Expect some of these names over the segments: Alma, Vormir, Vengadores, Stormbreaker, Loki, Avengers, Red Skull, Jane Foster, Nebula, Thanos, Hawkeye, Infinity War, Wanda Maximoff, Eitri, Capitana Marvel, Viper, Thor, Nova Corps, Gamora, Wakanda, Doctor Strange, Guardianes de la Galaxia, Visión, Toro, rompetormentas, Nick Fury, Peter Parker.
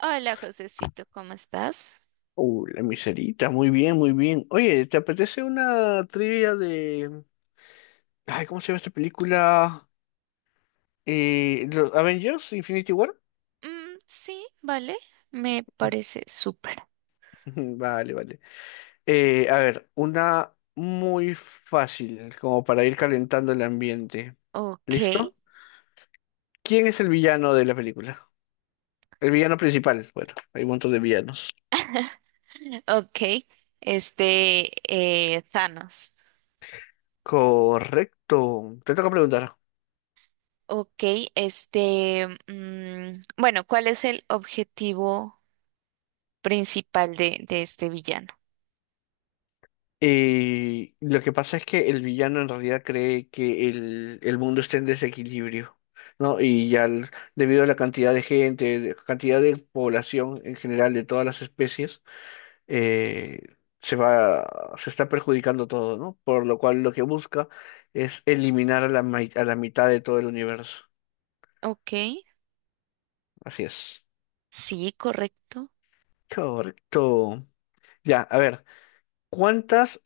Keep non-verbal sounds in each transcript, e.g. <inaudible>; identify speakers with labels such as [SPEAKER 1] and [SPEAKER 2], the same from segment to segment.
[SPEAKER 1] Hola, Josecito, ¿cómo estás?
[SPEAKER 2] La miserita, muy bien, muy bien. Oye, ¿te apetece una trivia de? Ay, ¿cómo se llama esta película? ¿Los Avengers, Infinity War?
[SPEAKER 1] Mm, sí, vale, me
[SPEAKER 2] <laughs>
[SPEAKER 1] parece súper.
[SPEAKER 2] Vale, vale. A ver, una muy fácil, como para ir calentando el ambiente.
[SPEAKER 1] Ok.
[SPEAKER 2] ¿Listo? ¿Quién es el villano de la película? El villano principal. Bueno, hay un montón de villanos.
[SPEAKER 1] <laughs> Ok, este, Thanos.
[SPEAKER 2] Correcto. Te toca preguntar.
[SPEAKER 1] Ok, bueno, ¿cuál es el objetivo principal de este villano?
[SPEAKER 2] Lo que pasa es que el villano en realidad cree que el mundo está en desequilibrio, ¿no? Y ya, debido a la cantidad de gente, cantidad de población en general de todas las especies, eh, se va, se está perjudicando todo, ¿no? Por lo cual lo que busca es eliminar a la mitad de todo el universo.
[SPEAKER 1] Ok,
[SPEAKER 2] Así es.
[SPEAKER 1] sí, correcto.
[SPEAKER 2] Correcto. Ya, a ver, ¿cuántas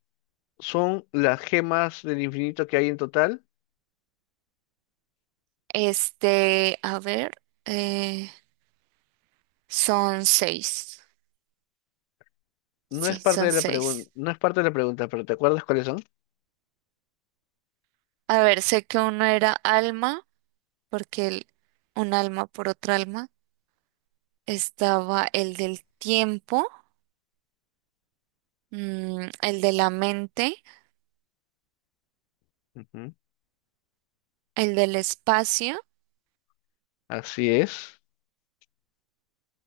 [SPEAKER 2] son las gemas del infinito que hay en total?
[SPEAKER 1] A ver, eh, son seis.
[SPEAKER 2] No
[SPEAKER 1] Sí,
[SPEAKER 2] es parte
[SPEAKER 1] son
[SPEAKER 2] de la
[SPEAKER 1] seis.
[SPEAKER 2] pregunta, no es parte de la pregunta, pero ¿te acuerdas cuáles son?
[SPEAKER 1] A ver, sé que uno era Alma, porque un alma por otra alma, estaba el del tiempo, el de la mente,
[SPEAKER 2] Ujú.
[SPEAKER 1] el del espacio.
[SPEAKER 2] Así es.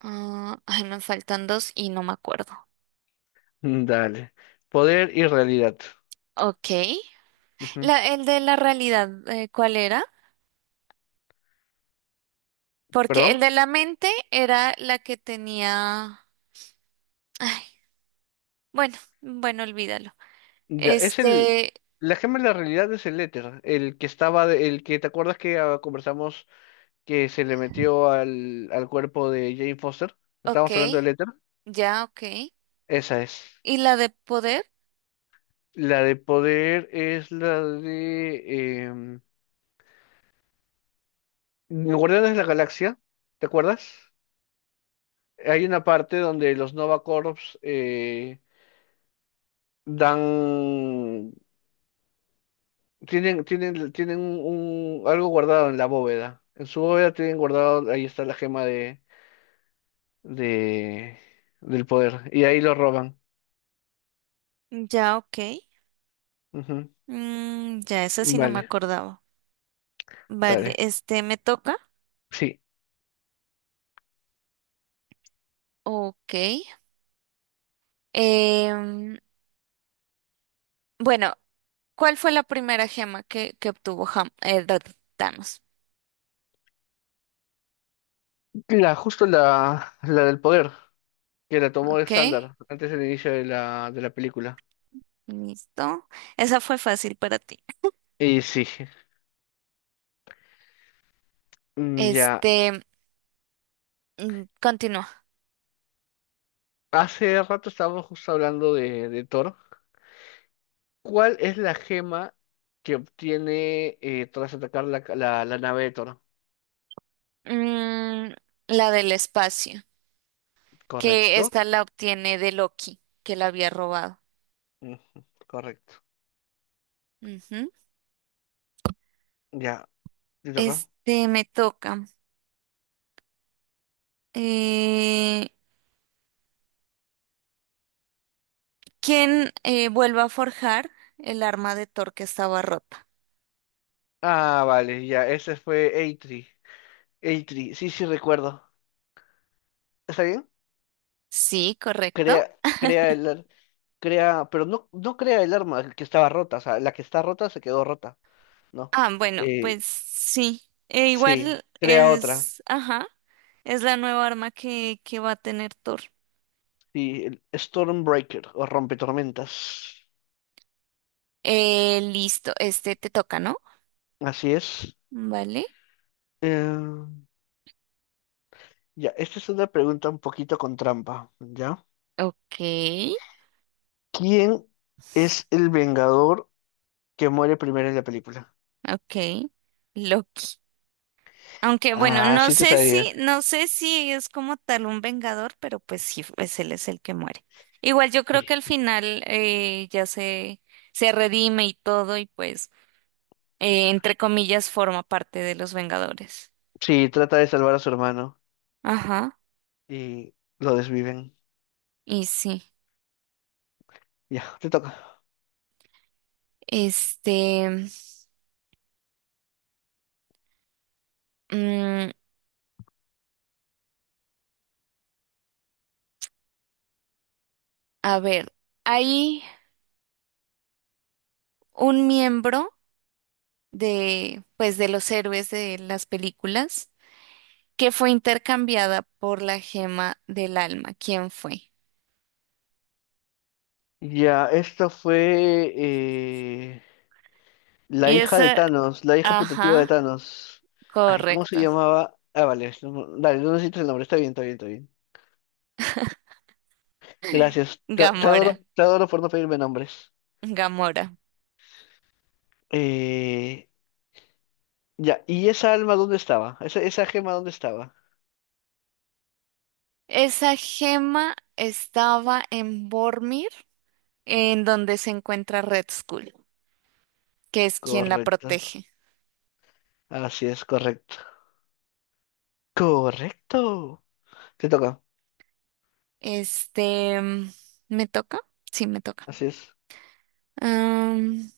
[SPEAKER 1] Ah, ay, me faltan dos y no me acuerdo.
[SPEAKER 2] <laughs> Dale. Poder y realidad.
[SPEAKER 1] Ok.
[SPEAKER 2] Ujú.
[SPEAKER 1] La, el de la realidad, ¿cuál era? Porque
[SPEAKER 2] ¿Perdón?
[SPEAKER 1] el de la mente era la que tenía... Ay, bueno, bueno, olvídalo.
[SPEAKER 2] Ya, es el.
[SPEAKER 1] Este,
[SPEAKER 2] La gema de la realidad es el éter, el que estaba, el que te acuerdas que conversamos que se le metió al cuerpo de Jane Foster.
[SPEAKER 1] ok,
[SPEAKER 2] Estábamos hablando del éter.
[SPEAKER 1] ya, ok.
[SPEAKER 2] Esa es.
[SPEAKER 1] ¿Y la de poder?
[SPEAKER 2] La de poder es la de Guardianes de la Galaxia. ¿Te acuerdas? Hay una parte donde los Nova Corps dan, tienen un, algo guardado en la bóveda. En su bóveda tienen guardado, ahí está la gema de, del poder. Y ahí lo roban.
[SPEAKER 1] Ya, ok.
[SPEAKER 2] Ujú.
[SPEAKER 1] Mm, ya, esa sí no me
[SPEAKER 2] Vale,
[SPEAKER 1] acordaba. Vale,
[SPEAKER 2] dale.
[SPEAKER 1] este me toca.
[SPEAKER 2] Sí,
[SPEAKER 1] Ok. Em, bueno, ¿cuál fue la primera gema que obtuvo Thanos?
[SPEAKER 2] justo la del poder, que la tomó
[SPEAKER 1] Ok,
[SPEAKER 2] Alexander antes del inicio de la película.
[SPEAKER 1] listo. Esa fue fácil para ti.
[SPEAKER 2] Y sí, mm, ya.
[SPEAKER 1] Este, continúa.
[SPEAKER 2] Hace rato estábamos justo hablando de Thor. ¿Cuál es la gema que obtiene tras atacar la nave de Toro?
[SPEAKER 1] Mm, la del espacio, que
[SPEAKER 2] ¿Correcto?
[SPEAKER 1] esta la obtiene de Loki, que la había robado.
[SPEAKER 2] Ujú, correcto.
[SPEAKER 1] Ujú.
[SPEAKER 2] Ya, ¿te toca?
[SPEAKER 1] Este me toca. Eh, ¿Quién vuelve a forjar el arma de Thor que estaba rota?
[SPEAKER 2] Ah, vale, ya, ese fue Eitri. Eitri, sí, sí, recuerdo. ¿Está bien?
[SPEAKER 1] Sí, correcto.
[SPEAKER 2] Crea, crea el, ar- crea, pero no, no crea el arma que estaba rota, o sea, la que está rota se quedó rota, ¿no?
[SPEAKER 1] Ah, bueno,
[SPEAKER 2] Eh,
[SPEAKER 1] pues sí. E
[SPEAKER 2] sí,
[SPEAKER 1] igual
[SPEAKER 2] crea otra.
[SPEAKER 1] es, ajá, es la nueva arma que va a tener Thor.
[SPEAKER 2] Sí, el Stormbreaker o rompetormentas.
[SPEAKER 1] Listo, este te toca, ¿no?
[SPEAKER 2] Así es.
[SPEAKER 1] Vale.
[SPEAKER 2] Eh, Ya, esta es una pregunta un poquito con trampa, ¿ya?
[SPEAKER 1] Ok,
[SPEAKER 2] ¿Quién es el Vengador que muere primero en la película?
[SPEAKER 1] ok. Loki. Aunque bueno,
[SPEAKER 2] Ah,
[SPEAKER 1] no
[SPEAKER 2] sí te
[SPEAKER 1] sé si,
[SPEAKER 2] sabía.
[SPEAKER 1] no sé si es como tal un vengador, pero pues sí, pues él es el que muere. Igual yo creo que al
[SPEAKER 2] Y-
[SPEAKER 1] final ya se redime y todo, y pues, entre comillas, forma parte de los Vengadores.
[SPEAKER 2] Sí, trata de salvar a su hermano
[SPEAKER 1] Ajá,
[SPEAKER 2] y lo desviven.
[SPEAKER 1] y sí.
[SPEAKER 2] Ya, te toca.
[SPEAKER 1] Este, mm, a ver, hay un miembro de, pues, de los héroes de las películas que fue intercambiada por la gema del alma. ¿Quién fue?
[SPEAKER 2] Ya, esta fue la
[SPEAKER 1] Y
[SPEAKER 2] hija de
[SPEAKER 1] esa,
[SPEAKER 2] Thanos, la hija putativa de
[SPEAKER 1] ajá,
[SPEAKER 2] Thanos. Ay, ¿cómo se
[SPEAKER 1] correcto.
[SPEAKER 2] llamaba? Ah, vale, dale, no necesitas el nombre, está bien, está bien, está bien. Gracias, te
[SPEAKER 1] Gamora,
[SPEAKER 2] adoro, te adoro por no pedirme nombres.
[SPEAKER 1] Gamora.
[SPEAKER 2] Eh, Ya, ¿y esa alma dónde estaba? ¿Esa gema dónde estaba?
[SPEAKER 1] Esa gema estaba en Vormir, en donde se encuentra Red Skull, que es quien la
[SPEAKER 2] Correcto.
[SPEAKER 1] protege.
[SPEAKER 2] Así es, correcto. Correcto. Te toca.
[SPEAKER 1] Este, mm, ¿Me toca? Sí, me toca.
[SPEAKER 2] Así es.
[SPEAKER 1] Am,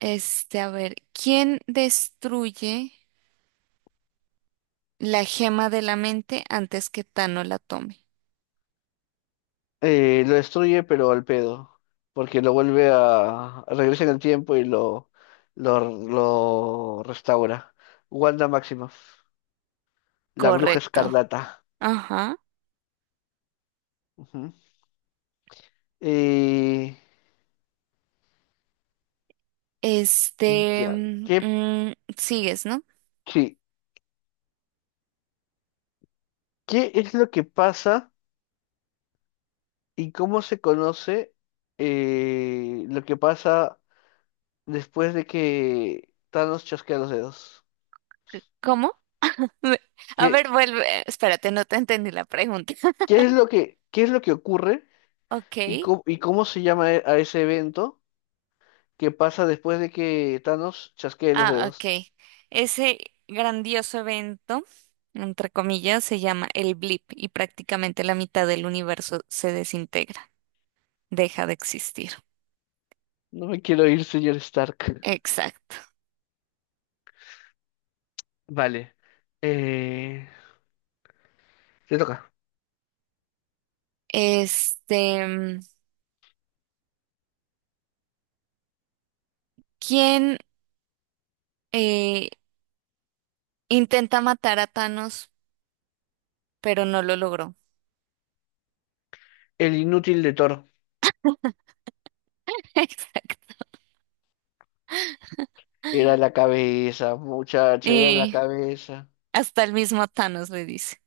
[SPEAKER 1] a ver, ¿quién destruye la gema de la mente antes que Tano la tome?
[SPEAKER 2] Lo destruye, pero al pedo. Porque lo vuelve a. Regresa en el tiempo y lo restaura. Wanda Maximoff. La bruja
[SPEAKER 1] Correcto.
[SPEAKER 2] escarlata.
[SPEAKER 1] Ajá.
[SPEAKER 2] Ujú. Eh, ya, ¿qué,
[SPEAKER 1] Sigues, ¿no?
[SPEAKER 2] sí, ¿Qué es lo que pasa y cómo se conoce lo que pasa después de que Thanos chasquea los dedos.
[SPEAKER 1] C- ¿Cómo? <laughs> Me- A
[SPEAKER 2] ¿Qué,
[SPEAKER 1] ver, vuelve. Espérate, no te entendí la pregunta. <laughs>
[SPEAKER 2] qué es lo que, qué es lo que ocurre y,
[SPEAKER 1] Ok.
[SPEAKER 2] cómo se llama a ese evento que pasa después de que Thanos chasquee los
[SPEAKER 1] Ah,
[SPEAKER 2] dedos?
[SPEAKER 1] ok. Ese grandioso evento, entre comillas, se llama el blip, y prácticamente la mitad del universo se desintegra, deja de existir.
[SPEAKER 2] No me quiero ir, señor Stark.
[SPEAKER 1] Exacto.
[SPEAKER 2] Vale. Eh, te toca.
[SPEAKER 1] Este, mm, ¿Quién eh, intenta matar a Thanos, pero no lo logró?
[SPEAKER 2] El inútil de Thor.
[SPEAKER 1] <laughs> Exacto.
[SPEAKER 2] Era la cabeza, muchacho, era la
[SPEAKER 1] Y
[SPEAKER 2] cabeza.
[SPEAKER 1] hasta el mismo Thanos le dice.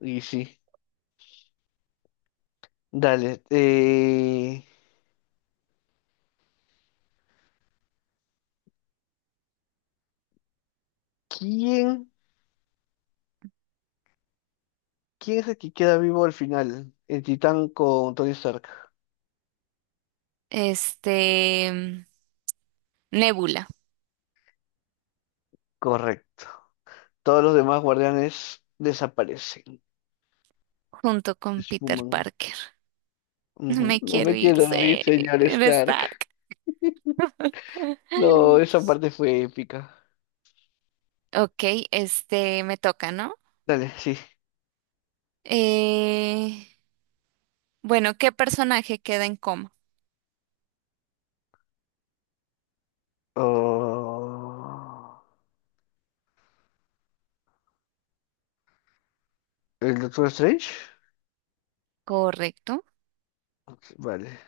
[SPEAKER 2] Y sí. Dale. ¿Quién, quién es el que queda vivo al final? El titán con Tony Stark.
[SPEAKER 1] Este, mm, Nebula,
[SPEAKER 2] Correcto. Todos los demás guardianes desaparecen,
[SPEAKER 1] junto con Peter
[SPEAKER 2] esfuman.
[SPEAKER 1] Parker. <laughs> No
[SPEAKER 2] Ujú.
[SPEAKER 1] me
[SPEAKER 2] No
[SPEAKER 1] quiero
[SPEAKER 2] me
[SPEAKER 1] ir,
[SPEAKER 2] quiero ir,
[SPEAKER 1] sé,
[SPEAKER 2] señor
[SPEAKER 1] eres
[SPEAKER 2] Stark.
[SPEAKER 1] tarde.
[SPEAKER 2] No, esa parte fue épica.
[SPEAKER 1] Ok, este me toca, ¿no?
[SPEAKER 2] Dale, sí.
[SPEAKER 1] Eh, bueno, ¿qué personaje queda en coma?
[SPEAKER 2] Oh, ¿el Doctor Strange?
[SPEAKER 1] Correcto,
[SPEAKER 2] Ok, vale,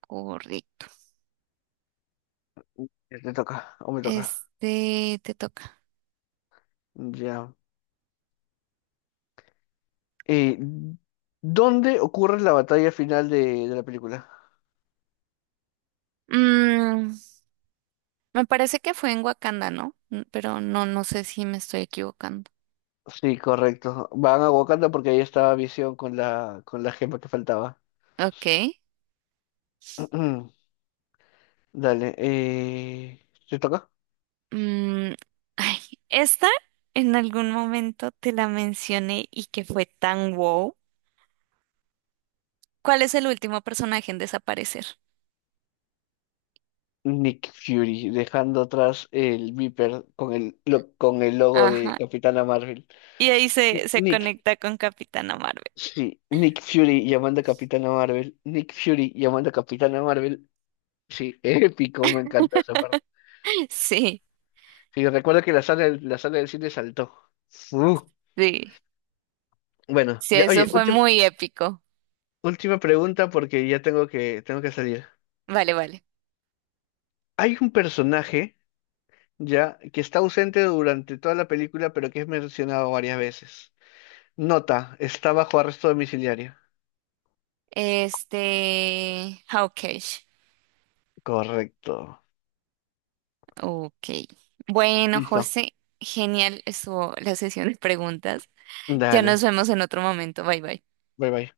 [SPEAKER 1] correcto.
[SPEAKER 2] ya te toca, o me toca.
[SPEAKER 1] Este te toca.
[SPEAKER 2] Ya. Eh, ¿Dónde ocurre la batalla final de la película?
[SPEAKER 1] Mm, me parece que fue en Wakanda, ¿no? Mm, pero no, no sé si me estoy equivocando.
[SPEAKER 2] Sí, correcto. Van a Wakanda porque ahí estaba Visión con la gema que faltaba.
[SPEAKER 1] Ok.
[SPEAKER 2] <clears throat> Dale, ¿te toca?
[SPEAKER 1] Mm, ay, esta en algún momento te la mencioné y que fue tan wow. ¿Cuál es el último personaje en desaparecer?
[SPEAKER 2] Nick Fury, dejando atrás el Viper con el logo de
[SPEAKER 1] Ajá.
[SPEAKER 2] Capitana Marvel.
[SPEAKER 1] Y ahí se, se
[SPEAKER 2] Nick,
[SPEAKER 1] conecta con Capitana Marvel.
[SPEAKER 2] sí, Nick Fury llamando a Capitana Marvel. Nick Fury llamando a Capitana Marvel. Sí, <laughs> épico, me encanta esa parte.
[SPEAKER 1] Sí,
[SPEAKER 2] Sí, recuerdo que la sala del cine saltó. Uh,
[SPEAKER 1] sí,
[SPEAKER 2] bueno,
[SPEAKER 1] sí,
[SPEAKER 2] ya,
[SPEAKER 1] eso
[SPEAKER 2] oye,
[SPEAKER 1] fue
[SPEAKER 2] última,
[SPEAKER 1] muy épico.
[SPEAKER 2] última pregunta porque ya tengo que salir.
[SPEAKER 1] Vale, vale.
[SPEAKER 2] Hay un personaje ya que está ausente durante toda la película, pero que es mencionado varias veces. Nota, está bajo arresto domiciliario.
[SPEAKER 1] Este, Hawkeye.
[SPEAKER 2] Correcto.
[SPEAKER 1] Ok. Ok. Bueno,
[SPEAKER 2] Listo.
[SPEAKER 1] José, genial estuvo la sesión de preguntas. Ya nos
[SPEAKER 2] Dale.
[SPEAKER 1] vemos en otro momento. Bye, bye.
[SPEAKER 2] Bye bye.